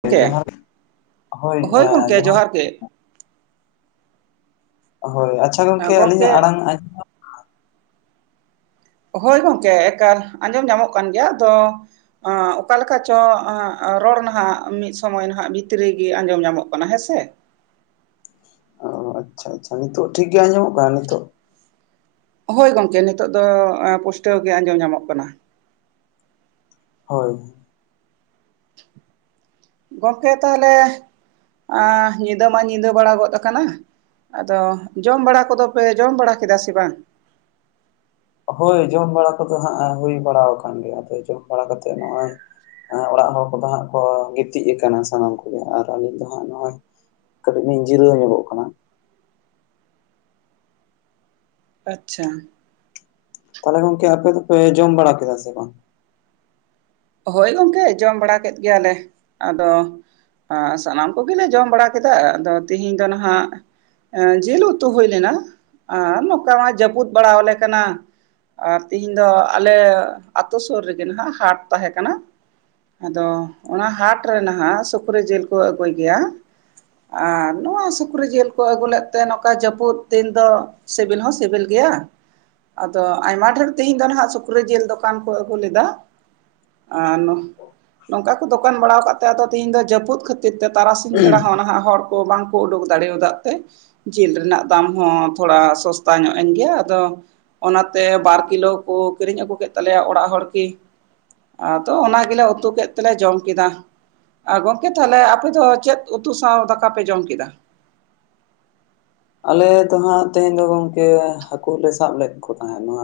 ᱜᱚᱝᱠᱮ [unintelligible] ᱦᱳᱭ ᱜᱚᱝᱠᱮ [unintelligible] ᱡᱚᱦᱟᱨ ᱜᱮ ᱦᱳᱭ ᱟᱪᱪᱷᱟ ᱜᱚᱢᱠᱮ ᱟᱹᱞᱤᱧᱟᱜ ᱜᱚᱝᱠᱮ ᱟᱲᱟᱝ ᱟᱡ ᱦᱳᱭ ᱜᱚᱝᱠᱮ ᱮᱠᱟᱞ ᱟᱸᱡᱚᱢ ᱧᱟᱢᱚᱜ ᱠᱟᱱ ᱜᱮᱭᱟ ᱟᱫᱚ ᱟᱹᱻ ᱚᱠᱟᱞᱮᱠᱟ ᱪᱚ ᱨᱚᱲ ᱱᱟᱦᱟᱜ ᱢᱤᱫ ᱥᱚᱢᱚᱭ ᱱᱟᱦᱟᱜ ᱵᱷᱤᱛᱨᱤᱜᱮ ᱟᱸᱡᱚᱢ ᱧᱟᱢᱚᱜ ᱠᱟᱱᱟ ᱦᱮᱸᱥᱮ ᱚᱻ ᱟᱪᱪᱷᱟ ᱟᱪᱪᱷᱟ ᱱᱤᱛᱳᱜ ᱴᱷᱤᱠ ᱜᱮᱭᱟ ᱟᱸᱡᱚᱢᱚᱜ ᱠᱟᱱᱟ ᱱᱤᱛᱚᱜ ᱦᱳᱭ ᱜᱚᱝᱠᱮ ᱱᱤᱛᱚᱜ ᱫᱚ ᱯᱩᱥᱴᱟᱹᱣ ᱜᱮ ᱟᱸᱡᱚᱢ ᱧᱟᱢᱚᱜ ᱠᱟᱱᱟ ᱦᱳᱭ ᱜᱚᱝᱠᱮ ᱛᱟᱦᱚᱞᱮ ᱧᱤᱫᱟᱹ ᱢᱟ ᱧᱤᱫᱟᱹ ᱵᱟᱲᱟ ᱜᱚᱫ ᱟᱠᱟᱱᱟ ᱟᱫᱚ ᱡᱚᱢ ᱵᱟᱲᱟ ᱠᱚᱫᱚ ᱯᱮ ᱡᱚᱢ ᱵᱟᱲᱟ ᱠᱮᱫᱟ ᱥᱮ ᱵᱟᱝ ᱦᱳᱭ ᱡᱚᱢ ᱵᱟᱲᱟ ᱠᱚᱫᱚ ᱦᱟᱸᱜ ᱦᱩᱭ ᱵᱟᱲᱟ ᱟᱠᱟᱱ ᱜᱮᱭᱟ ᱟᱫᱚ ᱡᱚᱢ ᱵᱟᱲᱟ ᱠᱟᱛᱮᱫ ᱱᱚᱜᱼᱚᱭ ᱚᱲᱟᱜ ᱦᱚᱲ ᱠᱚᱫᱚ ᱦᱟᱸᱜ ᱠᱚ ᱜᱤᱛᱤᱡ ᱟᱠᱟᱱᱟ ᱥᱟᱱᱟᱢ ᱠᱚᱜᱮ ᱟᱨ ᱟᱹᱞᱤᱤᱡ ᱫᱚ ᱦᱟᱸᱜ ᱱᱚᱜᱼᱚᱭ ᱠᱟᱹᱴᱤᱡ ᱞᱤᱧ ᱡᱤᱨᱟᱹᱣ ᱧᱚᱜᱚᱜ ᱠᱟᱱᱟ ᱟᱪᱪᱷᱟ ᱛᱟᱦᱚᱞᱮ ᱜᱚᱝᱠᱮ ᱟᱯᱮ ᱫᱚᱯᱮ ᱡᱚᱢ ᱵᱟᱲᱟ ᱠᱮᱫᱟ ᱥᱮ ᱵᱟᱝ ᱦᱳᱭ ᱜᱚᱢᱠᱮ ᱡᱚᱢ ᱵᱟᱲᱟ ᱠᱮᱫ ᱜᱮᱭᱟᱞᱮ ᱟᱫᱚ ᱥᱟᱱᱟᱢ ᱠᱚᱜᱮᱞᱮ ᱡᱚᱢ ᱵᱟᱲᱟ ᱠᱮᱫᱟ ᱟᱫᱚ ᱛᱮᱦᱤᱧ ᱫᱚ ᱱᱟᱦᱟᱜ ᱮ ᱡᱤᱞ ᱩᱛᱩ ᱦᱩᱭ ᱞᱮᱱᱟ ᱟᱨ ᱱᱚᱝᱠᱟ ᱢᱟ ᱡᱟᱹᱯᱩᱫ ᱵᱟᱲᱟ ᱟᱞᱮ ᱠᱟᱱᱟ ᱟᱨ ᱛᱮᱦᱤᱧ ᱫᱚ ᱟᱞᱮᱛᱳ ᱥᱳᱨ ᱨᱮᱜᱮ ᱱᱟᱦᱟᱸᱜ ᱦᱟᱴ ᱛᱟᱦᱮᱸ ᱠᱟᱱᱟ ᱟᱫᱚ ᱚᱱᱟ ᱦᱟᱴ ᱨᱮ ᱱᱟᱦᱟᱜ ᱥᱩᱠᱨᱤ ᱡᱮᱞ ᱠᱚ ᱟᱹᱜᱩᱭ ᱜᱮᱭᱟ ᱟ ᱱᱚᱣᱟ ᱥᱩᱠᱨᱤ ᱡᱮᱞ ᱠᱚ ᱟᱹᱜᱩ ᱞᱮᱫ ᱛᱮ ᱱᱚᱝᱠᱟ ᱡᱟᱹᱯᱩᱫ ᱫᱤᱱ ᱫᱚ ᱥᱤᱵᱤᱞ ᱦᱚᱸ ᱥᱤᱵᱤᱞ ᱜᱮᱭᱟ ᱟᱫᱚ ᱟᱭᱢᱟ ᱰᱷᱮᱨ ᱛᱮᱦᱮᱧ ᱫᱚ ᱱᱟᱦᱟᱜ ᱥᱩᱠᱨᱤ ᱡᱮᱞ ᱫᱚᱠᱟᱱ ᱠᱚ ᱟᱹᱜᱩ ᱞᱮᱫᱟ ᱚ ᱱᱚᱝᱠᱟ ᱠᱚ ᱫᱚᱠᱟᱱ ᱵᱟᱲᱟ ᱟᱠᱟᱫ ᱛᱮ ᱟᱫᱚ ᱛᱤᱦᱤᱧ ᱫᱚ ᱡᱟᱹᱯᱩᱫ ᱠᱷᱟᱹᱛᱤᱨ ᱛᱮ ᱛᱟᱨᱟᱥᱤᱧ ᱵᱮᱲᱟ ᱦᱚᱸ ᱱᱟᱦᱟᱜ ᱦᱚᱲ ᱠᱚ ᱵᱟᱝᱠᱚ ᱩᱰᱩᱠ ᱫᱟᱲᱮ ᱭᱟᱫᱟᱜ ᱛᱮ ᱡᱮᱞ ᱨᱮᱱᱟᱜ ᱫᱟᱢ ᱦᱚᱸ ᱛᱷᱚᱲᱟ ᱥᱚᱥᱛᱟ ᱧᱚᱜ ᱮᱱ ᱜᱮᱭᱟ ᱟᱫᱚ ᱚᱱᱟᱛᱮ ᱵᱟᱨ ᱠᱤᱞᱳ ᱠᱚ ᱠᱤᱨᱤᱧ ᱟᱹᱜᱩ ᱠᱮᱫ ᱛᱟᱞᱮᱭᱟ ᱚᱲᱟᱜ ᱦᱚᱲ ᱠᱤ ᱟᱫᱚ ᱚᱱᱟ ᱜᱮᱞᱮ ᱩᱛᱩ ᱠᱮᱫ ᱛᱮᱞᱮ ᱡᱚᱢ ᱠᱮᱫᱟ ᱟ ᱜᱚᱝᱠᱮ ᱛᱟᱦᱚᱞᱮ ᱟᱯᱮ ᱫᱚ ᱪᱮᱫ ᱩᱛᱩ ᱥᱟᱶ ᱫᱟᱠᱟ ᱯᱮ ᱡᱚᱢ ᱠᱮᱫᱟ ᱟᱞᱮ ᱫᱚ ᱦᱟᱸᱜ ᱛᱮᱦᱮᱧ ᱫᱚ ᱜᱚᱝᱠᱮ ᱦᱟᱹᱠᱩ ᱞᱮ ᱥᱟᱵ ᱞᱮᱫ ᱠᱚ ᱛᱟᱦᱮᱸᱱᱟ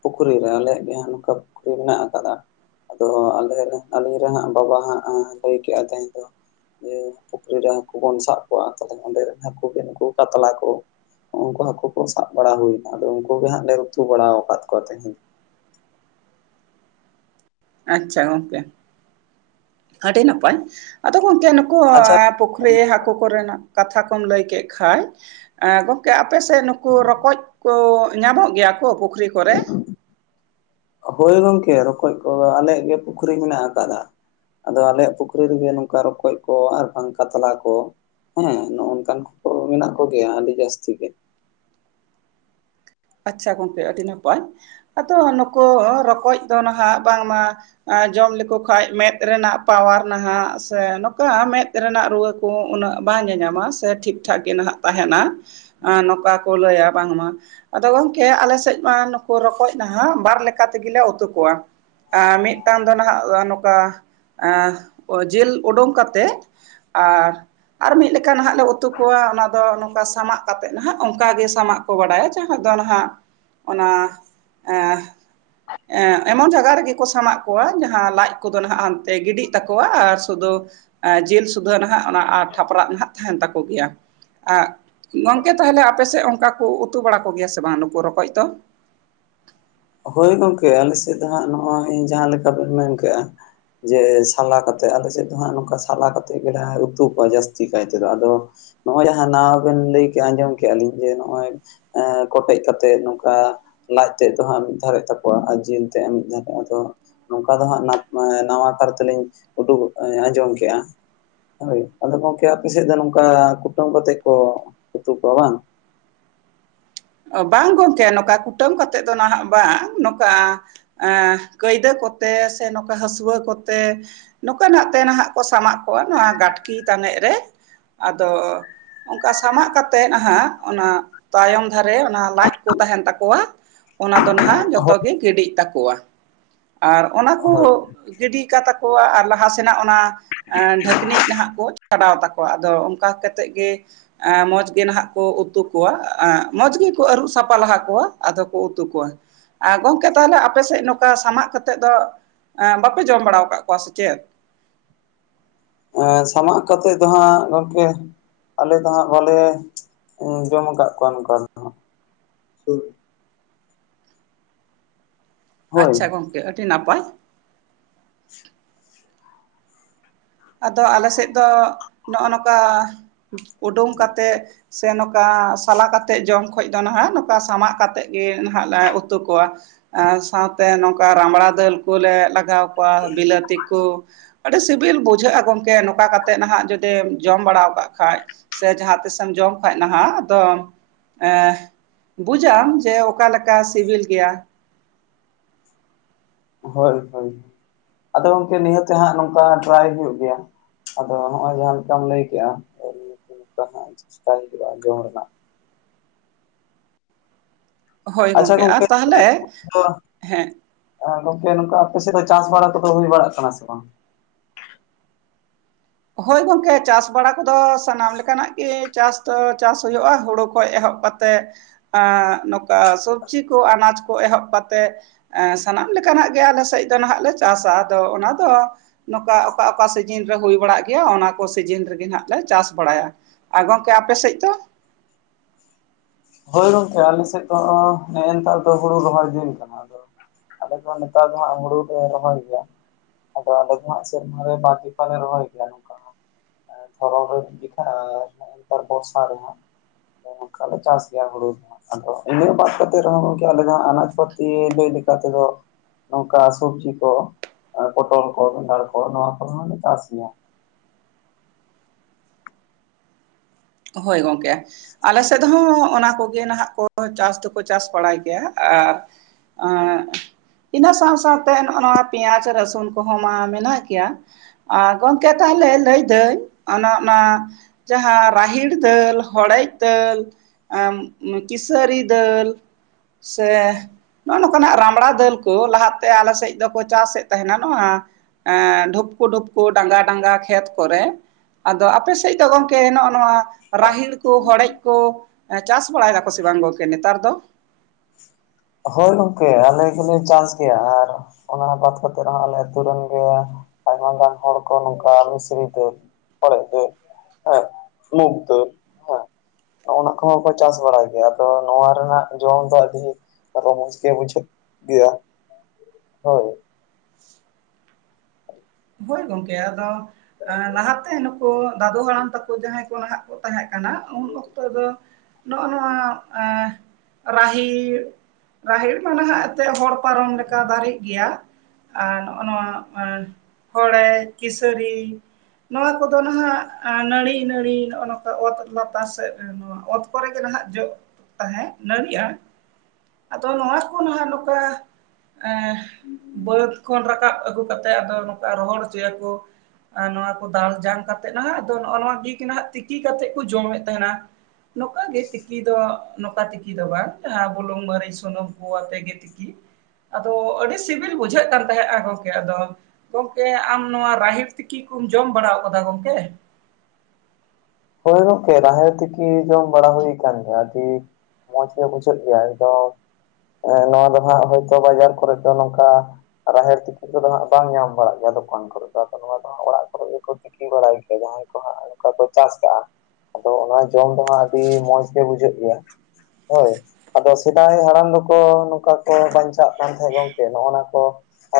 ᱯᱩᱠᱷᱨᱤ ᱨᱮ ᱟᱞᱮᱭᱟᱜ ᱜᱮ ᱱᱚᱝᱠᱟ ᱯᱩᱠᱷᱨᱤ ᱢᱮᱱᱟᱜ ᱠᱟᱫ ᱟ ᱟᱫᱚ ᱟᱞᱮ ᱟᱹᱞᱤᱧ ᱨᱮᱦᱟᱜ ᱵᱟᱵᱟ ᱦᱟᱸᱜ ᱞᱟᱹᱭ ᱠᱮᱫᱮᱜᱼᱟ ᱛᱟᱦᱮᱸᱧ ᱫᱚ ᱯᱩᱠᱷᱨᱤ ᱨᱮ ᱦᱟᱹᱠᱩ ᱵᱚᱱ ᱥᱟᱵ ᱠᱚᱣᱟ ᱛᱟᱦᱮᱞᱮ ᱠᱷᱟᱱ ᱫᱚ ᱦᱟᱹᱠᱩ ᱜᱮ ᱱᱩᱠᱩ ᱠᱟᱛᱞᱟ ᱩᱱᱠᱩ ᱦᱟᱹᱠᱩ ᱠᱚ ᱥᱟᱵ ᱵᱟᱲᱟ ᱦᱩᱭᱮᱱᱟ ᱟᱫᱚ ᱩᱱᱠᱩ ᱜᱮ ᱦᱟᱸᱜ ᱞᱮ ᱩᱛᱩ ᱵᱟᱲᱟ ᱟᱠᱟᱫ ᱠᱚᱣᱟ ᱛᱮᱦᱤᱧ ᱟᱪᱪᱷᱟ ᱜᱚᱝᱠᱮ ᱟᱹᱰᱤ ᱱᱟᱯᱟᱭ ᱟᱫᱚ ᱜᱚᱝᱠᱮ ᱱᱩᱠᱩ ᱟᱪᱪᱷᱟ ᱮ ᱯᱷᱩ ᱨᱤ ᱦᱟᱹᱠᱩ ᱠᱚᱨᱮᱱᱟᱜ ᱠᱟᱛᱷᱟ ᱠᱚᱢ ᱞᱟᱹᱭ ᱠᱮᱫ ᱠᱷᱟᱡ ᱮ ᱜᱚᱝᱠᱮ ᱟᱯᱮᱥᱮᱫ ᱱᱩᱠᱩ ᱨᱚᱠᱚᱡ ᱠᱚ ᱧᱟᱢᱚᱜ ᱜᱮᱭᱟ ᱠᱚ ᱯᱩᱠᱷᱨᱤ ᱠᱚᱨᱮ ᱦᱳᱭ ᱜᱚᱝᱠᱮ ᱨᱚᱠᱚᱡ ᱠᱚ ᱟᱞᱮᱭᱟᱜ ᱜᱮ ᱯᱩᱠᱷᱨᱤ ᱢᱮᱱᱟᱜ ᱟᱠᱟᱫᱟ ᱟᱫᱚ ᱟᱞᱮᱭᱟᱜ ᱯᱩᱠᱷᱨᱤ ᱨᱮᱜᱮ ᱱᱚᱝᱠᱟ ᱨᱚᱠᱚᱡ ᱠᱚ ᱟᱨ ᱵᱟᱝ ᱠᱟᱛᱞᱟ ᱠᱚ ᱦᱮᱸ ᱱᱚᱜ ᱱᱚᱝᱠᱟᱱ ᱠᱚ ᱢᱮᱱᱟᱜ ᱠᱚᱜᱮᱭᱟ ᱟᱹᱰᱤ ᱡᱟᱹᱥᱛᱤ ᱜᱮ ᱟᱪᱪᱷᱟ ᱜᱚᱝᱠᱮ ᱟᱹᱰᱤ ᱱᱟᱯᱟᱭ ᱟᱫᱚ ᱱᱩᱠᱩ ᱨᱚᱠᱚᱡ ᱫᱚ ᱱᱟᱦᱟᱜ ᱵᱟᱝᱢᱟ ᱡᱚᱢ ᱞᱮᱠᱚ ᱠᱷᱟᱱ ᱢᱮᱫ ᱨᱮᱱᱟᱜ ᱯᱟᱣᱟᱨ ᱱᱟᱦᱟᱜ ᱥᱮ ᱱᱚᱝᱠᱟ ᱢᱮᱸᱫ ᱨᱮᱱᱟᱜ ᱨᱩᱣᱟᱹ ᱠᱚ ᱩᱱᱟᱹᱜ ᱵᱟᱝ ᱧᱟᱧᱟᱢᱟ ᱥᱮ ᱴᱷᱤᱠ ᱴᱷᱟᱠ ᱜᱮ ᱱᱟᱦᱟᱜ ᱛᱟᱦᱮᱱᱟ ᱟ ᱱᱚᱠᱟ ᱠᱚ ᱞᱟᱹᱭᱟ ᱵᱟᱝᱢᱟ ᱟᱫᱚ ᱜᱚᱢᱠᱮ ᱟᱞᱮ ᱥᱮᱫ ᱢᱟ ᱱᱩᱠᱩ ᱨᱚᱠᱚᱡ ᱱᱟᱦᱟᱜ ᱵᱟᱨ ᱞᱮᱠᱟ ᱛᱮᱜᱮᱞᱮ ᱩᱛᱩ ᱠᱚᱣᱟ ᱮ ᱢᱤᱫᱴᱟᱝ ᱫᱚ ᱱᱟᱦᱟᱜ ᱱᱚᱝᱠᱟ ᱮ ᱡᱤᱞ ᱩᱰᱩᱝ ᱠᱟᱛᱮᱜ ᱟᱨ ᱟᱨ ᱢᱤᱫ ᱞᱮᱠᱟ ᱱᱟᱦᱟᱜ ᱞᱮ ᱩᱛᱩ ᱠᱚᱣᱟ ᱚᱱᱟ ᱫᱚ ᱱᱚᱝᱠᱟ ᱥᱟᱢᱟᱜ ᱠᱟᱛᱮᱜ ᱱᱟᱦᱟᱜ ᱚᱱᱠᱟ ᱜᱮ ᱥᱟᱢᱟᱜ ᱠᱚ ᱵᱟᱰᱟᱭᱟ ᱫᱚ ᱱᱟᱦᱟᱜ ᱚᱱᱟ ᱮ ᱮ ᱮᱢᱚᱱ ᱡᱟᱭᱜᱟ ᱨᱮᱜᱮ ᱠᱚ ᱥᱟᱢᱟᱜ ᱠᱚᱣᱟ ᱡᱟᱦᱟᱸ ᱞᱟᱡ ᱠᱚᱫᱚ ᱱᱟᱦᱟᱜ ᱦᱟᱱᱛᱮ ᱜᱤᱰᱤᱜ ᱛᱟᱠᱚᱣᱟ ᱟᱨ ᱥᱩᱫᱷᱩ ᱮ ᱡᱮᱞ ᱥᱩᱫᱷᱟᱹ ᱱᱟᱦᱟᱜ ᱚᱱᱟ ᱴᱷᱟᱯᱨᱟᱜ ᱱᱟᱸᱜ ᱛᱟᱦᱮᱱ ᱛᱟᱠᱚ ᱜᱮᱭᱟ ᱟᱜ ᱜᱚᱝᱠᱮ ᱛᱟᱦᱞᱮ ᱟᱯᱮᱥᱮᱜ ᱚᱝᱠᱟ ᱠᱚ ᱩᱛᱩ ᱵᱟᱲᱟ ᱠᱚᱜᱮᱭᱟ ᱥᱮ ᱵᱟᱝ ᱱᱩᱠᱩ ᱨᱚᱠᱚᱡ ᱫᱚ? ᱦᱳᱭ ᱜᱚᱝᱠᱮ ᱟᱞᱮ ᱥᱮᱫ ᱫᱚ ᱦᱟᱸᱜ ᱱᱚᱜᱚᱭ ᱡᱟᱦᱟᱸ ᱞᱮᱠᱟ ᱵᱮᱱ ᱢᱮᱱ ᱠᱮᱜᱼᱟ᱾ ᱡᱮ ᱥᱟᱞᱟ ᱠᱟᱛᱮᱜ ᱟᱞᱮ ᱥᱮᱫ ᱫᱚ ᱦᱟᱸᱜ ᱱᱚᱝᱠᱟ ᱥᱟᱞᱟ ᱠᱟᱛᱮᱜ ᱜᱮᱞᱮ ᱩᱛᱩ ᱠᱚᱣᱟ ᱡᱟᱹᱥᱛᱤ ᱠᱟᱭ ᱛᱮᱫᱚ ᱟᱫᱚ ᱱᱚᱜᱼᱚᱭ ᱡᱟᱦᱟᱸ ᱵᱮᱱ ᱞᱟᱹᱭ ᱠᱮᱫ ᱟ ᱟᱸᱡᱚᱢ ᱠᱮᱫᱮᱜᱼᱟ ᱞᱤᱧ ᱡᱮ ᱱᱚᱜᱼᱚᱭ ᱠᱚᱴᱮᱡ ᱠᱟᱛᱮᱜ ᱱᱚᱝᱠᱟ ᱞᱟᱡ ᱛᱮᱡ ᱫᱚ ᱦᱟᱸᱜ ᱢᱤᱫ ᱫᱷᱟᱨᱮᱜ ᱛᱟᱠᱚᱣᱟ ᱟᱨ ᱡᱤᱞ ᱛᱮ ᱢᱤᱫ ᱫᱷᱟᱨᱮ ᱟᱫᱚ ᱱᱚᱝᱠᱟ ᱫᱚ ᱦᱟᱸᱜ ᱱᱟᱣᱟ ᱠᱟᱨ ᱛᱮᱞᱤᱧ ᱩᱰᱩᱠ ᱟᱸᱡᱚᱢ ᱠᱮᱜᱼᱟ ᱦᱳᱭ ᱟᱫᱚ ᱜᱚᱢᱠᱮ ᱟᱯᱮ ᱥᱮᱫ ᱫᱚ ᱱᱚᱝᱠᱟ ᱠᱩᱴᱟᱹᱢ ᱠᱟᱛᱮᱜ ᱠᱚ ᱩᱛᱩ ᱠᱚᱣᱟ ᱵᱟᱝ ᱵᱟᱝ ᱜᱚᱢᱠᱮ ᱱᱚᱝᱠᱟ ᱠᱩᱴᱟᱹᱢ ᱠᱟᱛᱮᱜ ᱫᱚ ᱱᱟᱦᱟᱜ ᱵᱟᱝ ᱱᱚᱝᱠᱟ ᱮ ᱠᱟᱹᱭᱫᱟᱹ ᱠᱚᱛᱮ ᱥᱮ ᱱᱚᱝᱠᱟ ᱦᱟᱹᱥᱣᱟᱹ ᱠᱚᱛᱮ ᱱᱚᱝᱠᱟᱱᱟᱜ ᱛᱮ ᱱᱟᱦᱟᱜ ᱠᱚ ᱥᱟᱢᱟᱜ ᱠᱚᱣᱟ ᱱᱚᱣᱟ ᱜᱟᱴᱠᱤ ᱛᱟᱱᱤᱡ ᱨᱮ ᱟᱫᱚ ᱚᱝᱠᱟ ᱥᱟᱢᱟᱜ ᱠᱟᱛᱮᱫ ᱱᱟᱦᱟᱜ ᱚᱱᱟ ᱛᱟᱭᱚᱢ ᱫᱷᱟᱨᱮ ᱚᱱᱟ ᱞᱟᱡ ᱠᱚ ᱛᱟᱦᱮᱱ ᱛᱟᱠᱚᱣᱟ ᱚᱱᱟ ᱫᱚ ᱱᱟᱦᱟᱜ ᱡᱚᱛᱚ ᱦᱳᱭ ᱜᱮ ᱜᱤᱰᱤᱜ ᱛᱟᱠᱚᱣᱟ᱾ ᱟᱨ ᱚᱱᱟ ᱠᱚ ᱦᱳᱭ ᱜᱤᱰᱤ ᱠᱟᱛᱟ ᱠᱚᱣᱟ ᱟᱨ ᱞᱟᱦᱟ ᱥᱮᱱᱟᱜ ᱚᱱᱟ ᱮᱸ ᱰᱷᱟᱹᱠᱱᱤᱡ ᱱᱟᱦᱟᱜ ᱠᱚ ᱪᱷᱟᱰᱟᱣ ᱛᱟᱠᱚᱣᱟ ᱟᱫᱚ ᱚᱝᱠᱟ ᱠᱟᱛᱮᱜ ᱜᱮ ᱮᱸ ᱢᱚᱡᱽ ᱜᱮ ᱱᱟᱦᱟᱜ ᱠᱚ ᱩᱛᱩ ᱠᱚᱣᱟ, ᱮᱸ ᱢᱚᱸᱡᱽ ᱜᱤᱠᱚ ᱟᱹᱨᱩᱵ ᱥᱟᱯᱷᱟ ᱞᱟᱦᱟ ᱠᱚᱣᱟ ᱟᱫᱚ ᱠᱚ ᱩᱛᱩ ᱠᱚᱣᱟ᱾ ᱟᱨ ᱜᱚᱝᱠᱮ ᱛᱟᱦᱚᱞᱮ ᱟᱯᱮᱥᱮᱜ ᱱᱚᱝᱠᱟ ᱥᱟᱢᱟᱜ ᱠᱟᱛᱮᱜ ᱫᱚ ᱮᱸ ᱵᱟᱯᱮ ᱡᱚᱢ ᱵᱟᱲᱟ ᱟᱠᱟᱫ ᱠᱚᱣᱟ ᱥᱮ ᱪᱮᱫ? ᱮᱸ ᱥᱟᱢᱟᱜ ᱠᱟᱛᱮᱜ ᱫᱚ ᱦᱟᱸᱜ ᱜᱚᱝᱠᱮ ᱟᱞᱮ ᱫᱚ ᱦᱟᱸᱜ ᱵᱟᱞᱮ ᱡᱚᱢ ᱟᱠᱟᱫ ᱠᱚᱣᱟ ᱱᱚᱝᱠᱟ ᱫᱚ ᱦᱟᱸᱜ᱾ ᱦᱳᱭ ᱟᱪᱪᱷᱟ ᱜᱚᱝᱠᱮ ᱟᱹᱰᱤ ᱱᱟᱯᱟᱭ᱾ [inaudible] ᱟᱫᱚ ᱟᱞᱮ ᱥᱮᱫ ᱫᱚ ᱱᱚᱜᱼᱚ ᱱᱚᱠᱟ ᱩᱰᱩᱝ ᱠᱟᱛᱮᱫ ᱥᱮ ᱱᱚᱠᱟ ᱥᱟᱞᱟ ᱠᱟᱛᱮᱜ ᱡᱚᱢ ᱠᱷᱚᱡ ᱫᱚ ᱱᱟᱦᱟᱜ ᱱᱚᱠᱟ ᱥᱟᱢᱟᱜ ᱠᱟᱛᱮᱫ ᱜᱮ ᱱᱟᱦᱟᱸᱜ ᱞᱮ ᱩᱛᱩ ᱠᱚᱣᱟ᱾ ᱟᱨ ᱥᱟᱶᱛᱮ ᱱᱚᱝᱠᱟ ᱨᱟᱢᱲᱟ ᱫᱟᱹᱞ ᱠᱚᱞᱮ ᱞᱟᱜᱟᱣ ᱠᱚᱣᱟ ᱵᱤᱞᱟᱹᱛᱤ ᱠᱚ ᱟᱹᱰᱤ ᱥᱤᱵᱤᱞ ᱵᱩᱡ ᱡᱷᱟᱹᱜᱼᱟ ᱜᱚᱝᱠᱮ ᱱᱚᱠᱟ ᱠᱟᱛᱮᱫ ᱱᱟᱦᱟᱜ ᱡᱩᱫᱤᱢ ᱡᱚᱢ ᱵᱟᱲᱟᱣ ᱠᱟᱜ ᱠᱷᱟᱡ᱾ ᱥᱮ ᱡᱟᱦᱟᱸ ᱛᱤᱥᱮᱢ ᱡᱚᱢ ᱠᱷᱟᱡ ᱱᱟᱦᱟᱜ ᱟᱫᱚ ᱮᱸ ᱵᱩᱡᱟᱢ ᱡᱮ ᱚᱠᱟᱞᱮᱠᱟ ᱥᱤᱵᱤᱞ ᱜᱮᱭᱟ? ᱦᱳᱭ ᱦᱳᱭ, ᱟᱫᱚ ᱜᱚᱝᱠᱮ ᱱᱤᱦᱟᱹᱛᱮ ᱦᱟᱸᱜ ᱱᱚᱝᱠᱟ ᱴᱨᱟᱭ ᱦᱩᱭᱩᱜ ᱜᱮᱭᱟ᱾ ᱟᱫᱚ ᱦᱚᱜᱼᱚᱭ ᱡᱟᱦᱟᱸ ᱞᱮᱠᱟᱢ ᱞᱟᱹᱭ ᱠᱮᱜᱼᱟ ᱱᱚᱝᱠᱟ ᱦᱟᱸᱜ ᱪᱮᱥᱴᱟᱭ ᱦᱩᱭᱩᱜᱼᱟ ᱡᱚᱢ ᱨᱮᱱᱟᱜ᱾ ᱦᱳᱭ ᱜᱚᱝᱠᱮ ᱟᱨ ᱛᱟᱦᱞᱮ ᱦᱮᱸ ᱦᱮᱸ ᱜᱚᱝᱠᱮ ᱱᱚᱝᱠᱟ ᱟᱯᱮ ᱥᱮᱫ ᱪᱟᱥ ᱵᱟᱲᱟ ᱠᱚᱫᱚ ᱦᱩᱭ ᱵᱟᱲᱟᱜ ᱠᱟᱱᱟ ᱥᱮ ᱵᱟᱝ? ᱦᱳᱭ ᱜᱚᱝᱠᱮ ᱪᱟᱥ ᱵᱟᱲᱟ ᱠᱚᱫᱚ ᱥᱟᱱᱟᱢ ᱞᱮᱠᱟᱱᱟᱜ ᱜᱮ ᱪᱟᱥ ᱫᱚ ᱪᱟᱥ ᱦᱩᱭᱩᱜᱼᱟ ᱦᱩᱲᱩ ᱠᱷᱚᱡ ᱮᱦᱚᱵ ᱠᱟᱛ ᱛᱮᱜ ᱱᱚᱠᱟ ᱥᱚᱵᱽᱡᱤ ᱠᱚ ᱟᱱᱟᱡ ᱠᱚ ᱮᱦᱚᱵ ᱠᱟᱛᱮᱜ ᱮᱸ ᱥᱟᱱᱟᱢ ᱞᱮᱠᱟᱱᱟᱜ ᱜᱮ ᱟᱞᱮ ᱥᱮᱜ ᱫᱚ ᱱᱟᱦᱟᱜ ᱞᱮ ᱪᱟᱥᱟ ᱟᱫᱚ ᱚᱱᱟ ᱫᱚ ᱱᱚᱠᱟ ᱚᱠᱟ ᱚᱠᱟ ᱥᱤᱡᱤᱱ ᱨᱮ ᱦᱩᱭ ᱵᱟᱲᱟᱜ᱾ ᱜᱤᱭᱟ ᱚᱱᱟ ᱠᱚ ᱥᱤᱡᱤᱱ ᱨᱤᱜᱤᱱ ᱦᱟᱸᱜ ᱞᱮ ᱪᱟᱥ ᱵᱟᱲᱟᱭᱟ, ᱟᱨ ᱜᱚᱢᱠᱮ ᱟᱯᱮ ᱥᱮᱫ ᱫᱚ? ᱦᱳᱭ ᱜᱚᱝᱠᱮ ᱟᱞᱮᱥᱮᱫ ᱫᱚ ᱱᱮᱜ ᱮ ᱱᱮᱛᱟᱨ ᱫᱚ ᱦᱩᱲᱩ ᱨᱚᱦᱚᱭ ᱫᱤᱱ ᱠᱟᱱᱟ ᱟᱫᱚ ᱟᱞᱮ ᱫᱚ ᱦᱟᱸᱜ ᱱᱮᱛᱟᱨ ᱫᱚ ᱦᱟᱸᱜ ᱦᱩᱲᱩ ᱞᱮ ᱨᱚᱦᱚᱭ ᱜᱮᱭᱟ᱾ ᱟᱫᱚ ᱟᱞᱮ ᱫᱚ ᱦᱟᱸᱜ ᱥᱮᱨᱢᱟ ᱨᱮ ᱵᱟᱨ ᱡᱤᱠᱷᱟᱞᱮ ᱨᱚᱦᱚᱭ ᱜᱮᱭᱟ ᱱᱚᱝᱠᱟ᱾ ᱫᱷᱚᱨᱚᱱ ᱨᱮ ᱢᱤᱫ ᱡᱤᱠᱷᱟ ᱟᱨ ᱦᱮᱜᱼᱮ ᱱᱮᱛᱟᱨ ᱵᱚᱨᱥᱟ ᱨᱮᱦᱚᱸ ᱚᱝᱠᱟᱞᱮ ᱪᱟᱥ ᱜᱮᱭᱟ ᱦᱩᱲᱩ ᱫᱚ ᱦᱟᱸᱜ ᱟᱫᱚ ᱤᱱᱟᱹ ᱵᱟᱫ ᱠᱟᱛᱮ ᱨᱮᱦᱚᱸ ᱠᱤ ᱟᱞᱮ ᱫᱚ ᱦᱟᱸᱜ ᱟᱱᱟᱡ ᱯᱟᱹᱛᱤ ᱞᱟᱹᱭ ᱞᱮᱠᱟ ᱛᱮᱫᱚ ᱚᱝᱠᱟ ᱥᱚᱵᱽᱡᱤ ᱠᱚ ᱯᱚᱴᱚᱞ ᱠᱚ ᱵᱮᱸᱜᱟᱲ ᱠᱚ ᱱᱚᱣᱟ ᱠᱚᱦᱚ ᱞᱮ ᱪᱟᱥ ᱜᱮᱭᱟ᱾ ᱦᱳᱭ ᱜᱚᱝᱠᱮ᱾ ᱟᱞᱮ ᱥᱮᱫ ᱦᱚᱸ ᱚᱱᱟ ᱠᱚᱜᱮ ᱱᱟᱦᱟᱜ ᱠᱚ ᱪᱟᱥ ᱫᱚᱠᱚ ᱪᱟᱥ ᱵᱟᱲᱟᱭ ᱜᱮᱭᱟ, ᱟᱨ ᱮᱸ ᱤᱱᱟᱹ ᱥᱟᱶ ᱥᱟᱶᱛᱮ ᱱᱚᱜᱼᱚ ᱱᱚᱣᱟ ᱯᱮᱸᱭᱟᱡ ᱨᱟᱹᱥᱩᱱ ᱠᱚᱦᱚᱸ ᱢᱟ ᱢᱮᱱᱟᱜ ᱜᱮᱭᱟ᱾ ᱟᱸ ᱜᱚᱝᱠᱮ ᱛᱟᱦᱞᱮ ᱞᱟᱹᱭ ᱫᱟᱹᱧ ᱚᱱᱮ ᱚᱱᱟ ᱡᱟᱦᱟᱸᱨ ᱯᱟᱦᱤᱲ ᱫᱟᱹᱞ, ᱦᱚᱲᱮᱡ ᱫᱟᱹᱞ, ᱮᱸ ᱠᱤᱥᱟᱹᱨᱤ ᱫᱟᱹᱞ ᱥᱮ ᱱᱚᱜᱼᱚ ᱱᱚᱠᱟᱱᱟᱜ ᱨᱟᱢᱲᱟ ᱫᱟᱹᱞ ᱠᱚ ᱞᱟᱦᱟ ᱛᱮ ᱟᱞᱮ ᱥᱮᱫ ᱫᱚᱠᱚ ᱪᱟᱥᱮᱫ ᱛᱟᱦᱮᱱᱟ ᱱᱚᱣᱟ᱾ ᱮᱸ ᱰᱳᱯᱠᱳ ᱰᱳᱯᱠᱳ ᱰᱟᱸᱜᱟ ᱰᱟᱸᱜᱟ ᱠᱷᱮᱛ ᱠᱚᱨᱮ ᱟᱫᱚ ᱟᱯᱮ ᱥᱮᱫ ᱫᱚ ᱜᱚᱝᱠᱮ ᱱᱚᱜ ᱱᱚᱣᱟ ᱨᱟᱦᱤᱲ ᱠᱚ ᱦᱚᱲᱮᱡ ᱠᱚ ᱪᱟᱥ ᱵᱟᱲᱟᱭ ᱫᱟᱠᱚ ᱥᱮ ᱵᱟᱝ ᱜᱚᱝᱠᱮ ᱱᱮᱛᱟᱨ ᱫᱚ? ᱦᱳᱭ ᱜᱚᱝᱠᱮ ᱟᱞᱮ ᱜᱮᱞᱮ ᱪᱟᱥ ᱜᱮᱭᱟ ᱟᱨ ᱚᱱᱟ ᱵᱟᱫ ᱠᱟᱛᱮᱜ ᱨᱮᱦᱚᱸ ᱟᱞᱮ ᱟᱹᱛᱩ ᱨᱮᱱ ᱜᱮ ᱟᱭᱢᱟ ᱜᱟᱱ ᱦᱚᱲ ᱠᱚ ᱱᱚᱝᱠᱟ ᱢᱟᱹᱥᱨᱤ ᱫᱟᱹᱞ, ᱦᱚᱨᱮᱡ ᱫᱟᱹᱞ ᱦᱮᱸ ᱢᱩᱠ ᱫᱟᱹᱞ ᱦᱮᱸ᱾ ᱚᱜᱼᱚ ᱱᱚᱣᱟ ᱠᱚᱦᱚᱸ ᱠᱚ ᱪᱟᱥ ᱵᱟᱲᱟᱭ ᱜᱮᱭᱟ ᱟᱫᱚ ᱱᱚᱣᱟ ᱨᱮᱱᱟᱜ ᱡᱚᱢ ᱫᱚ ᱟᱹᱫᱷᱤ ᱨᱚᱢᱚᱡᱽ ᱜᱮ ᱵᱩᱡᱷᱟᱹᱜ ᱜᱮᱭᱟ ᱦᱳᱭ᱾ ᱦᱳᱭ ᱜᱚᱝᱠᱮ ᱟᱫᱚ ᱮᱸ ᱞᱟᱦᱟᱛᱮ ᱱᱩᱠᱚ ᱫᱟᱫᱩ ᱦᱟᱲᱟᱢ ᱛᱟᱠᱚ ᱡᱟᱦᱟᱸᱭ ᱠᱚ ᱱᱟᱦᱟᱜ ᱠᱚ ᱛᱟᱦᱮᱸ ᱠᱟᱱᱟ ᱩᱱ ᱚᱠᱛᱚ ᱫᱚ ᱱᱚᱜᱼᱚ ᱱᱚᱣᱟ ᱨᱟᱦᱤᱲ ᱨᱟᱦᱤᱲ ᱢᱟ ᱱᱟᱦᱟᱜ ᱮᱛᱮᱜ ᱦᱚᱲ ᱯᱟᱨᱚᱢ ᱞᱮᱠᱟ ᱫᱟᱨᱤᱜ ᱜᱮᱭᱟ᱾ ᱟᱨ ᱱᱚᱜᱼᱚ ᱱᱚᱣᱟ ᱦᱚᱲᱮᱡ, ᱠᱤᱥᱟᱹᱨᱤ ᱱᱚᱣᱟ ᱠᱚᱫᱚ ᱱᱟᱦᱟᱜ ᱱᱟᱹᱲᱤ ᱱᱟᱹᱲᱤ ᱱᱚᱜᱼᱚ ᱱᱚᱠᱟ ᱚᱛ ᱞᱟᱛᱟᱨ ᱥᱮᱫ ᱨᱮ ᱱᱚᱣᱟ ᱚᱛ ᱠᱚᱨᱮ ᱜᱮ ᱫᱟᱦᱟᱜ ᱡᱚᱜ ᱛᱟᱦᱮᱸᱜ ᱱᱟᱹᱲᱤᱜᱼᱟ? ᱟᱫᱚ ᱱᱚᱣᱟ ᱠᱷᱚᱱ ᱦᱟᱸᱜ ᱱᱚᱠᱟ ᱮᱜ ᱵᱟᱹᱫᱽ ᱠᱷᱚᱱ ᱨᱟᱠᱟᱵ ᱟᱹᱜᱩ ᱠᱟᱛᱮᱜᱫᱚ ᱱᱚᱝᱠᱟ ᱨᱚᱦᱚᱲ ᱦᱚᱪᱚᱭᱟ ᱠᱚ ᱟᱨ ᱱᱚᱣᱟ ᱠᱚ ᱫᱟᱞ ᱡᱟᱝ ᱠᱟᱛᱮᱜ ᱱᱟᱜ ᱟᱫᱚ ᱱᱚᱜᱼᱚ ᱜᱤ ᱛᱤᱠᱤ ᱠᱟᱛᱮᱜ ᱠᱚ ᱡᱚᱢᱮᱫ ᱛᱟᱦᱮᱱᱟ᱾ ᱱᱚᱝᱠᱟᱜᱮ ᱛᱤᱠᱤ ᱫᱚ, ᱱᱚᱝᱠᱟ ᱛᱤᱠᱤ ᱫᱚ ᱵᱟᱝ ᱵᱩᱞᱩᱝ ᱢᱟᱨᱤ ᱥᱩᱱᱩᱢ ᱠᱚ ᱟᱛᱮᱜᱮ ᱛᱤᱠᱤ, ᱟᱫᱚ ᱟᱹᱰᱤ ᱥᱤᱵᱤᱞ ᱵᱩᱡᱷᱟᱹᱜ ᱠᱟᱱ ᱛᱟᱦᱮᱸᱼᱟ ᱜᱚᱝᱠᱮ, ᱟᱫᱚ ᱜᱚᱢᱠᱮ ᱟᱢ ᱱᱚᱣᱟ ᱨᱟᱦᱤᱲ ᱛᱤᱠᱤ ᱠᱚᱢ ᱡᱚᱢ ᱵᱟᱲᱟ ᱟᱠᱟᱫᱟ ᱜᱚᱢᱠᱮ? ᱦᱳᱭ ᱜᱚᱢᱠᱮ ᱨᱟᱦᱮᱲ ᱛᱮᱠᱤ ᱡᱚᱢ ᱵᱟᱲᱟ ᱦᱩᱭ ᱠᱟᱱ ᱜᱮᱭᱟ, ᱟᱹᱰᱤ ᱢᱚᱸᱡᱽᱜᱮ ᱵᱩᱡᱷᱟᱹᱜ ᱜᱮᱭ ᱮᱠᱫᱚᱢ ᱱᱚᱣᱟ ᱫᱚ ᱦᱟᱸᱜ ᱦᱚᱭᱛᱳ ᱵᱟᱡᱟᱨ ᱠᱚᱨᱮ ᱫᱚ ᱱᱚᱝᱠᱟ ᱨᱟᱦᱮᱲ ᱛᱤᱠᱤ ᱠᱚᱫᱚ ᱦᱟᱸᱜ ᱵᱟᱝ ᱧᱟᱢ ᱵᱟᱲᱟᱜ ᱜᱮᱭᱟ ᱫᱚᱠᱟᱱ ᱠᱚᱨᱮ ᱫᱚ ᱟᱫᱚ ᱱᱚᱣᱟ ᱫᱚ ᱦᱟᱜ ᱚᱲᱟᱜ ᱠᱚᱨᱮ ᱜᱮᱠᱚ ᱛᱤᱠᱤ ᱵᱟᱲᱟᱭᱮᱭᱟ ᱡᱟᱦᱟᱸᱭ ᱠᱚ ᱱᱚᱜ-ᱠᱟ ᱠᱚ ᱪᱟᱥ ᱠᱟᱜᱼᱟ, ᱟᱫᱚ ᱚᱱᱟ ᱡᱚᱢ ᱫᱚ ᱦᱟᱸᱜ ᱟᱹᱰᱤ ᱢᱚᱸᱡᱽ ᱜᱮ ᱵᱩᱡᱷᱟᱹᱜ ᱜᱮᱭᱟ ᱦᱳᱭ᱾ ᱟᱫᱚ ᱥᱮᱫᱟᱭ ᱦᱟᱲᱟᱢ ᱫᱚᱠᱚ ᱱᱚᱠᱟ ᱠᱚ ᱵᱟᱧᱪᱟᱜ ᱠᱟᱱ ᱛᱟᱦᱮᱸᱫ ᱜᱚᱝᱠᱮ ᱱᱚᱜᱼᱚ ᱱᱟ ᱠᱚ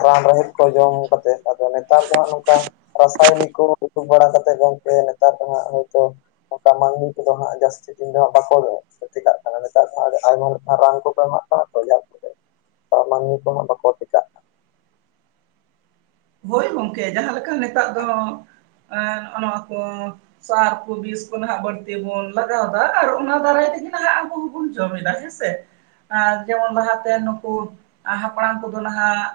ᱨᱟᱱ ᱨᱮᱦᱮᱫ ᱠᱚ ᱡᱚᱢ ᱠᱟᱛᱮᱜ ᱟᱫᱚ ᱱᱮᱛᱟᱨ ᱫᱚ ᱦᱟᱸᱜ ᱱᱚᱝᱠᱟ᱾ ᱨᱟᱥᱟᱭᱚᱱᱤᱠ ᱠᱚ ᱩᱛᱩ ᱵᱟᱲᱟ ᱠᱟᱛᱮᱜ ᱜᱚᱝᱠᱮ ᱱᱮᱛᱟᱨ ᱫᱚ ᱦᱟᱸᱜ ᱦᱳᱭᱛᱳ ᱚᱱᱠᱟ ᱢᱟᱹᱱᱢᱤ ᱠᱚᱫᱚ ᱦᱟᱸᱜ ᱡᱟᱹᱥᱛᱤ ᱤᱱ ᱫᱚ ᱵᱟᱠᱚ ᱫᱚ ᱴᱷᱤᱠᱟᱜ ᱠᱟᱱᱟ ᱱᱮᱛᱟᱨ ᱫᱚ ᱟᱭᱢᱟᱠᱟᱱ ᱨᱟᱱ ᱠᱚᱠᱚ ᱮᱢᱟᱜ ᱠᱟᱱᱟ ᱛᱚ ᱡᱚᱨ ᱟᱨ ᱢᱟᱹᱱᱢᱤ ᱠᱚᱦᱚ ᱵᱟᱠᱩ ᱪᱤᱠᱟᱜ ᱦᱳᱭ ᱜᱚᱝᱠᱮ ᱡᱟᱦᱟᱸᱞᱮᱠᱟ ᱱᱮᱛᱟᱨ ᱫᱚ ᱮᱜ ᱱᱚᱜᱼᱚᱣᱟ ᱠᱚ ᱥᱟᱨ ᱠᱚ ᱵᱤᱥ ᱠᱚ ᱱᱟᱦᱟᱜ ᱵᱟᱹᱲᱛᱤ ᱵᱚᱱ ᱞᱟᱜᱟᱣᱫᱟ᱾ ᱟᱨ ᱚᱱᱟ ᱫᱟᱨᱟᱭ ᱛᱮᱜᱮ ᱱᱟᱜ ᱟᱵᱚ ᱵᱚᱱ ᱡᱚᱢ ᱮᱫᱟ ᱦᱮᱥᱮ? ᱟᱨ ᱡᱮᱢᱚᱱ ᱞᱟᱦᱟᱛᱮ ᱱᱩᱠᱩ ᱦᱟᱯᱲᱟᱢ ᱠᱚᱫᱚ ᱱᱟᱦᱟᱜ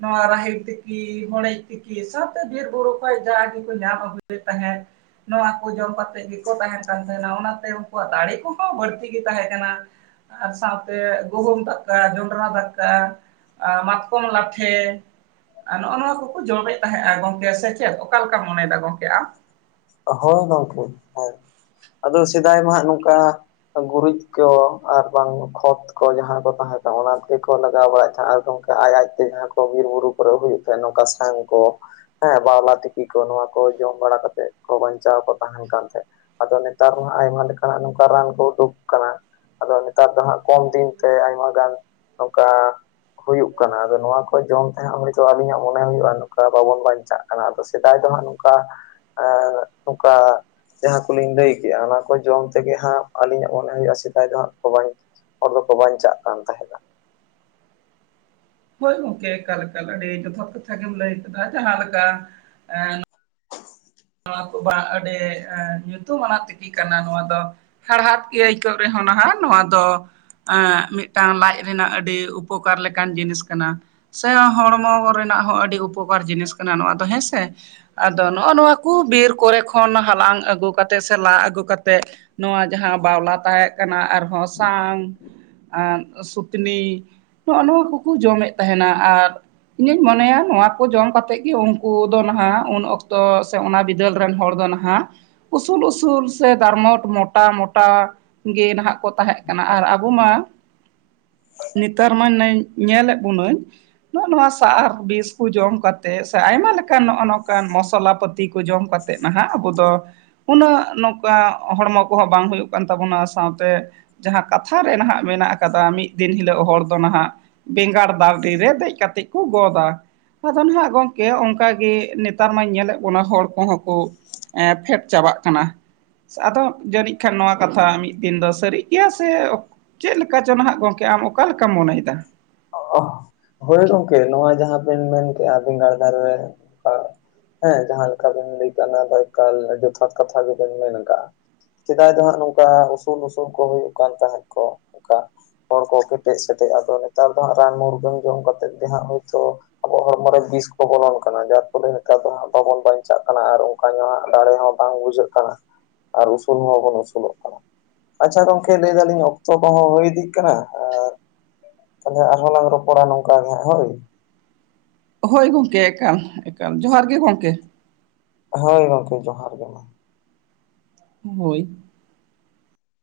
ᱱᱚᱣᱟ ᱨᱟᱦᱮᱲ ᱛᱮᱠᱤ ᱦᱚᱲᱮᱡ ᱛᱤᱠᱤ ᱥᱟᱶᱛᱮ ᱵᱤᱨᱵᱩᱨᱩ ᱠᱷᱚᱱ ᱡᱟᱜ ᱜᱮᱠᱚ ᱧᱟᱢ ᱟᱹᱜᱩᱭᱮᱫ ᱛᱟᱦᱮᱸᱫ ᱱᱚᱣᱟ ᱠᱚ ᱡᱚᱢ ᱠᱟ ᱛᱮᱡ ᱜᱮᱠᱚ ᱛᱟᱦᱮᱱ ᱠᱟᱱ ᱛᱟᱦᱮᱱᱟ ᱚᱱᱟᱛᱮ ᱩᱱᱠᱩᱣᱟᱜ ᱫᱟᱲᱮ ᱠᱚᱦᱚᱸ ᱵᱟᱹᱲᱛᱤ ᱜᱮ ᱛᱟᱦᱮᱸ ᱠᱟᱱᱟ᱾ ᱟᱨ ᱥᱟᱶᱛᱮ ᱜᱩᱦᱩᱢ ᱫᱟᱠᱟ, ᱡᱚᱸᱰᱨᱟ ᱫᱟᱠᱟ, ᱟᱨ ᱢᱟᱛᱠᱚᱢ ᱞᱟᱴᱷᱮ ᱱᱚᱜ‌ ᱚ ᱱᱚᱣᱟ ᱠᱚ ᱠᱚ ᱡᱚᱢᱮᱫ ᱛᱟᱦᱮᱸᱜᱼᱟ ᱜᱚᱝᱠᱮ ᱥᱮ ᱪᱮᱫ ᱚᱠᱟ ᱞᱮᱠᱟᱢ ᱢᱚᱱᱮᱭᱮᱫᱟ ᱜᱚᱝᱠᱮ ᱟᱢ? ᱦᱳᱭ ᱜᱚᱝᱠᱮ ᱦᱮᱸ ᱟᱫᱚ ᱥᱮᱫᱟᱭ ᱢᱟᱜ ᱱᱚᱝᱠᱟ ᱜᱩᱨᱤᱡ ᱠᱚ ᱟᱨ ᱵᱟᱝ ᱠᱷᱚᱛ ᱠᱚ ᱡᱟᱦᱟᱸ ᱠᱚ ᱛᱟᱦᱮᱸ ᱠᱟᱱᱟ ᱚᱱᱟ ᱜᱮᱠᱚ ᱞᱟᱜᱟᱣ ᱵᱟᱲᱟᱭᱮᱫ ᱛᱟᱦᱮᱸᱫ ᱟᱨ ᱜᱚᱢᱠᱮ ᱟᱡ ᱟᱡᱛᱮ ᱡᱟᱦᱟᱸ ᱠᱚ ᱵᱤᱨ ᱵᱩᱨᱩ ᱟᱨ ᱦᱩᱭᱩᱜ ᱛᱟᱦᱮᱸᱫ ᱱᱚᱝᱠᱟ ᱥᱟᱝ ᱠᱚ ᱦᱮᱸ ᱵᱟᱣᱞᱟ ᱛᱤᱠᱤ ᱠᱚ ᱱᱚᱣᱟ ᱠᱚ ᱡᱚᱢ ᱵᱟᱲᱟ ᱠᱟᱛᱮᱜ ᱠᱚ ᱵᱟᱧᱪᱟᱣ ᱠᱚ ᱛᱟᱦᱮᱱ ᱠᱟᱱ ᱛᱟᱦᱮᱸᱫ ᱟᱫᱚ ᱱᱮᱛᱟᱨ ᱢᱟ ᱟᱭᱢᱟ ᱞᱮᱠᱟᱱᱟᱜ ᱱᱚᱝᱠᱟ ᱨᱟᱱ ᱠᱚ ᱩᱰᱩᱠ ᱠᱟᱱᱟ᱾ ᱟᱫᱚ ᱱᱮᱛᱟᱨ ᱫᱚ ᱦᱟᱜ ᱠᱚᱢ ᱫᱤᱱ ᱛᱮ ᱟᱭᱢᱟ ᱜᱟᱱ ᱱᱚᱝᱠᱟ, ᱦᱩᱭᱩᱜ ᱠᱟᱱᱟ ᱟᱫᱚ ᱱᱚᱣᱟ ᱠᱚ ᱡᱚᱢ ᱛᱟᱦᱮᱸ ᱱᱤᱛᱚᱜ ᱟᱞᱤᱧᱟᱜ ᱢᱚᱱᱮ ᱦᱩᱭᱩᱜᱼᱟ ᱱᱚᱝᱠᱟ ᱵᱟᱵᱚᱱ ᱵᱟᱧᱪᱟᱜ ᱠᱟᱱᱟ ᱟᱫᱚ ᱥᱮᱫᱟᱭ ᱫᱚᱦᱟᱸᱜ ᱱᱚᱝᱠᱟ, ᱦᱮ ᱱᱚᱝᱠᱟ ᱡᱟᱦᱟᱸ ᱠᱚᱞᱤᱧ ᱞᱟᱹᱭ ᱠᱮᱜᱼᱟ ᱚᱱᱟ ᱠᱚ ᱡᱚᱢ ᱛᱮᱜᱮ ᱦᱟᱸᱜ ᱟᱹᱞᱤᱧᱟᱜ ᱢᱚᱱᱮ ᱦᱩᱭᱩᱜᱼᱟ ᱥᱮᱫᱟᱭ ᱫᱚ ᱦᱟᱸᱜ ᱠᱚ ᱵᱟᱧ ᱦᱚᱲ ᱫᱚᱠᱚ ᱵᱟᱧᱪᱟᱜ ᱠᱟᱱ ᱛᱟᱦᱮᱸᱫᱼᱟ᱾ ᱦᱳᱭ ᱜᱚᱝᱠᱮ ᱮᱠᱟᱞ ᱮᱠᱟᱞ ᱟᱹᱰᱤ ᱡᱚᱛᱷᱟᱛ ᱠᱟᱛᱷᱟ ᱜᱮᱢ ᱞᱟᱹᱭ ᱠᱮᱫᱟ ᱡᱟᱦᱟᱸᱞᱮᱠᱟ ᱮᱸᱜ ᱱᱚᱣᱟ ᱠᱚ ᱵᱟᱝ ᱟᱹᱰᱤ ᱧᱩᱛᱩᱢᱟᱱᱟᱜ ᱛᱤᱠᱤ ᱠᱟᱱᱟ ᱱᱚᱣᱟ ᱫᱚ, ᱦᱟᱲᱦᱟᱫ ᱜᱮ ᱟᱹᱭᱠᱟᱹᱜ ᱨᱮᱦᱚᱸ ᱱᱟᱦᱟᱜ ᱱᱚᱣᱟ ᱫᱚ ᱮᱜ ᱢᱤᱫᱴᱟᱝ ᱞᱟᱡ ᱨᱮᱱᱟᱜ ᱟᱹᱰᱤ ᱩᱯᱚᱠᱟᱨ ᱞᱮᱠᱟᱱ ᱡᱤᱱᱤᱥ ᱠᱟᱱᱟ ᱥᱮ ᱦᱚᱲᱢᱚ ᱨᱮᱱᱟᱜ ᱦᱚᱸ ᱟᱹᱰᱤ ᱩᱯᱚᱠᱟᱨ ᱡᱤᱱᱤᱥ ᱠᱟᱱᱟ ᱱᱚᱣᱟ ᱫᱚ ᱦᱮᱸᱥᱮ ᱟᱫᱚ ᱱᱚᱜᱼᱚ ᱱᱚᱣᱟ ᱩᱱᱠᱩ ᱵᱤᱨ ᱠᱚᱨᱮ ᱠᱷᱚᱱ ᱦᱟᱞᱟᱝ ᱟᱹᱜᱩ ᱠᱟᱛᱮ ᱥᱮ ᱞᱟ ᱟᱹᱜᱩᱛᱮᱫ ᱱᱚᱣᱟ ᱡᱟᱦᱟᱸ ᱵᱟᱣᱞᱟ ᱛᱟᱦᱮᱸ ᱠᱟᱱᱟ ᱟᱨᱦᱚᱸ ᱥᱟᱝ ᱥᱩᱛᱱᱤ ᱱᱚᱜᱼᱚ ᱱᱚᱣᱟ ᱠᱚᱠᱚ ᱡᱚᱢᱮᱫ ᱛᱟᱦᱮᱱᱟ ᱟᱨ ᱤᱧᱤᱧ ᱢᱚᱱᱮᱭᱟ ᱱᱚᱣᱟ ᱠᱚ ᱡᱚᱢ ᱠᱟᱛᱮᱫ ᱜᱮ ᱩᱱᱠᱩ ᱫᱚ ᱱᱟᱦᱟᱜ ᱩᱱ ᱚᱠᱛᱚ ᱥᱮ ᱚᱱᱟ ᱵᱤᱫᱟᱹᱞ ᱨᱮᱱ ᱦᱚᱲ ᱫᱚ ᱱᱟᱦᱟᱜ ᱩᱥᱩᱞ ᱩᱥᱩᱞ ᱥᱮ ᱛᱟᱨᱢᱚᱴ ᱢᱳᱴᱟ ᱢᱚᱴᱟ ᱜᱮ ᱱᱟᱦᱟᱜ ᱠᱚ ᱛᱟᱦᱮᱸ ᱠᱟᱱᱟ ᱟᱨ ᱟᱵᱚ ᱢᱟ ᱱᱮᱛᱟᱨ ᱢᱟ ᱧᱮᱞᱮᱫ ᱵᱚᱱᱟᱹᱧ ᱱᱚᱜ ᱱᱚᱣᱟ ᱥᱟᱨ ᱵᱤᱥ ᱠᱚ ᱡᱚᱢ ᱠᱟᱛᱮᱜ ᱥᱮ ᱟᱭᱢᱟ ᱞᱮᱠᱟᱱ ᱱᱚᱜᱼᱚ ᱱᱚᱝᱠᱟᱱ ᱢᱚᱥᱚᱞᱟ ᱯ ᱠᱚ ᱡᱚᱢ ᱠᱟᱛᱮᱫ ᱱᱟᱦᱟᱜ ᱟᱵᱚ ᱫᱚ ᱩᱱᱟᱹᱜ ᱱᱚᱝᱠᱟ ᱦᱚᱲᱢᱚ ᱠᱚᱦᱚᱸ ᱵᱟᱝ ᱦᱩᱭᱩᱜ ᱠᱟᱱ ᱛᱟᱵᱚᱱᱟ ᱥᱟᱶᱛᱮ ᱡᱟᱦᱟᱸ ᱠᱟᱛᱷᱟ ᱨᱮ ᱱᱟᱦᱟᱜ ᱢᱮᱱᱟᱜ ᱠᱟᱫᱟ ᱢᱤᱫ ᱫᱤᱱ ᱦᱤᱞᱳᱜ ᱦᱚᱲ ᱫᱚ ᱱᱟᱦᱟᱜ ᱵᱮᱸᱜᱟᱲ ᱫᱟᱨ-ᱨᱤ ᱨᱮ ᱫᱮᱡ ᱠᱟᱛᱮᱫ ᱠᱚ ᱜᱚᱫᱟ ᱟᱫᱚ ᱦᱱᱟᱜ [inaudible] ᱜᱚᱝᱠᱮ ᱚᱱᱠ ᱜᱮ ᱱᱮᱛᱟᱨ ᱢᱟᱧ ᱧᱮᱞᱮᱫ ᱠᱚᱣᱟ ᱚᱱᱟ ᱦᱚᱲ ᱠᱚᱦᱚᱸ ᱠᱚ ᱯᱷᱮᱰ ᱪᱟᱵᱟᱜ ᱠᱟᱱᱟ ᱟᱫᱚ ᱡᱟᱹᱱᱤᱡ ᱠᱷᱟᱱ ᱱᱚᱣᱟ ᱠᱟᱛᱷᱟ ᱢᱤᱫ ᱫᱤᱱ ᱫᱚ ᱥᱟᱹᱨᱤᱜ ᱜᱮᱭᱟ ᱥᱮ ᱪᱮᱫ ᱞᱮᱠᱟ ᱪᱚᱝ ᱱᱟᱦᱟᱜ ᱜᱚᱝᱠᱮ ᱟᱢ ᱚᱠᱟ ᱞᱮᱠᱟᱢ ᱢᱚᱱᱮᱭᱟ ᱦᱳᱭ ᱜᱚᱢᱠᱮ ᱱᱚᱣᱟ ᱡᱟᱦᱟᱸ ᱵᱮᱤᱱ ᱢᱮᱱ ᱠᱮᱜᱼᱟ ᱵᱮᱸᱜᱟᱲ ᱫᱷᱟᱨ ᱨᱮᱠᱟ ᱦᱮᱸ ᱡᱟᱦᱟᱸ ᱞᱮᱠᱟ ᱵᱤᱱ ᱞᱟᱹᱭ ᱠᱟᱜᱼᱟ ᱡᱚᱛᱷᱟᱛ ᱠᱟᱛᱷᱟ ᱜᱮᱵᱮᱱ ᱢᱮᱱ ᱟᱠᱟᱜᱼᱟ ᱥᱮᱫᱟᱭ ᱫᱚ ᱦᱟᱸᱜ ᱱᱚᱝᱠᱟ ᱩᱥᱩᱞᱼ ᱩᱥᱩᱞ ᱠᱚ ᱦᱩᱭᱩᱜ ᱠᱟᱱ ᱛᱟᱦᱮᱸᱫ ᱠᱚ ᱚᱱᱠᱟ ᱦᱚᱲ ᱠᱚ ᱠᱮᱴᱮᱡ ᱥᱮᱴᱮᱡᱼᱟ ᱟᱫᱚ ᱱᱮᱛᱟᱨ ᱫᱚ ᱦᱟᱸᱜ ᱨᱟᱱ ᱢᱩᱨᱜᱟᱹᱱ ᱡᱚᱢ ᱠᱟᱛᱮᱜ ᱜᱮ ᱦᱟᱸᱜ ᱦᱳᱭᱛᱳ ᱟᱵᱚ ᱦᱚᱲᱢᱚ ᱨᱮ ᱵᱤᱥ ᱠᱚ ᱵᱚᱞᱚᱱ ᱠᱟᱱᱟ ᱡᱟᱨ ᱯᱷᱚᱞᱮ ᱱᱮᱛᱟᱨ ᱫᱚᱜ ᱵᱟᱵᱚᱱ ᱵᱟᱧᱪᱟᱜ ᱠᱟᱱᱟ ᱟᱨ ᱚᱱᱠᱟ ᱧᱚᱜᱟᱜ [inaudible] ᱫᱟᱲᱮ ᱦᱚᱸ ᱵᱟᱝ ᱵᱩᱡᱷᱟᱹᱜ ᱠᱟᱱᱟ ᱟᱨ ᱩᱥᱩᱞ ᱦᱚᱸᱵᱚᱱ ᱩᱥᱩᱞᱚᱜ ᱠᱟᱱᱟ ᱟᱪᱪᱷᱟ ᱜᱚᱝᱠᱮ ᱞᱟᱹᱭ ᱫᱟᱞᱤᱧ ᱚᱠᱛᱚ ᱠᱚᱦᱚᱸ ᱦᱩᱭ ᱤᱫᱤᱜ ᱠᱟᱱᱟ ᱟᱨ ᱛᱟᱦᱚᱞᱮ ᱟᱨᱦᱚ ᱞᱟᱝ ᱨᱚᱯᱚᱲᱟ ᱱᱚᱝᱠᱟ ᱜᱮ ᱦᱳᱭ ᱦᱳᱭ ᱜᱚᱢᱠᱮ ᱮᱠᱟᱞ ᱮᱠᱟᱞ ᱡᱚᱦᱟᱨ ᱜᱮ ᱜᱚᱢᱠᱮ ᱦᱳᱭ ᱜᱚᱢᱠᱮ ᱡᱚᱦᱟᱨ ᱜᱮ ᱢᱟ ᱦᱳᱭ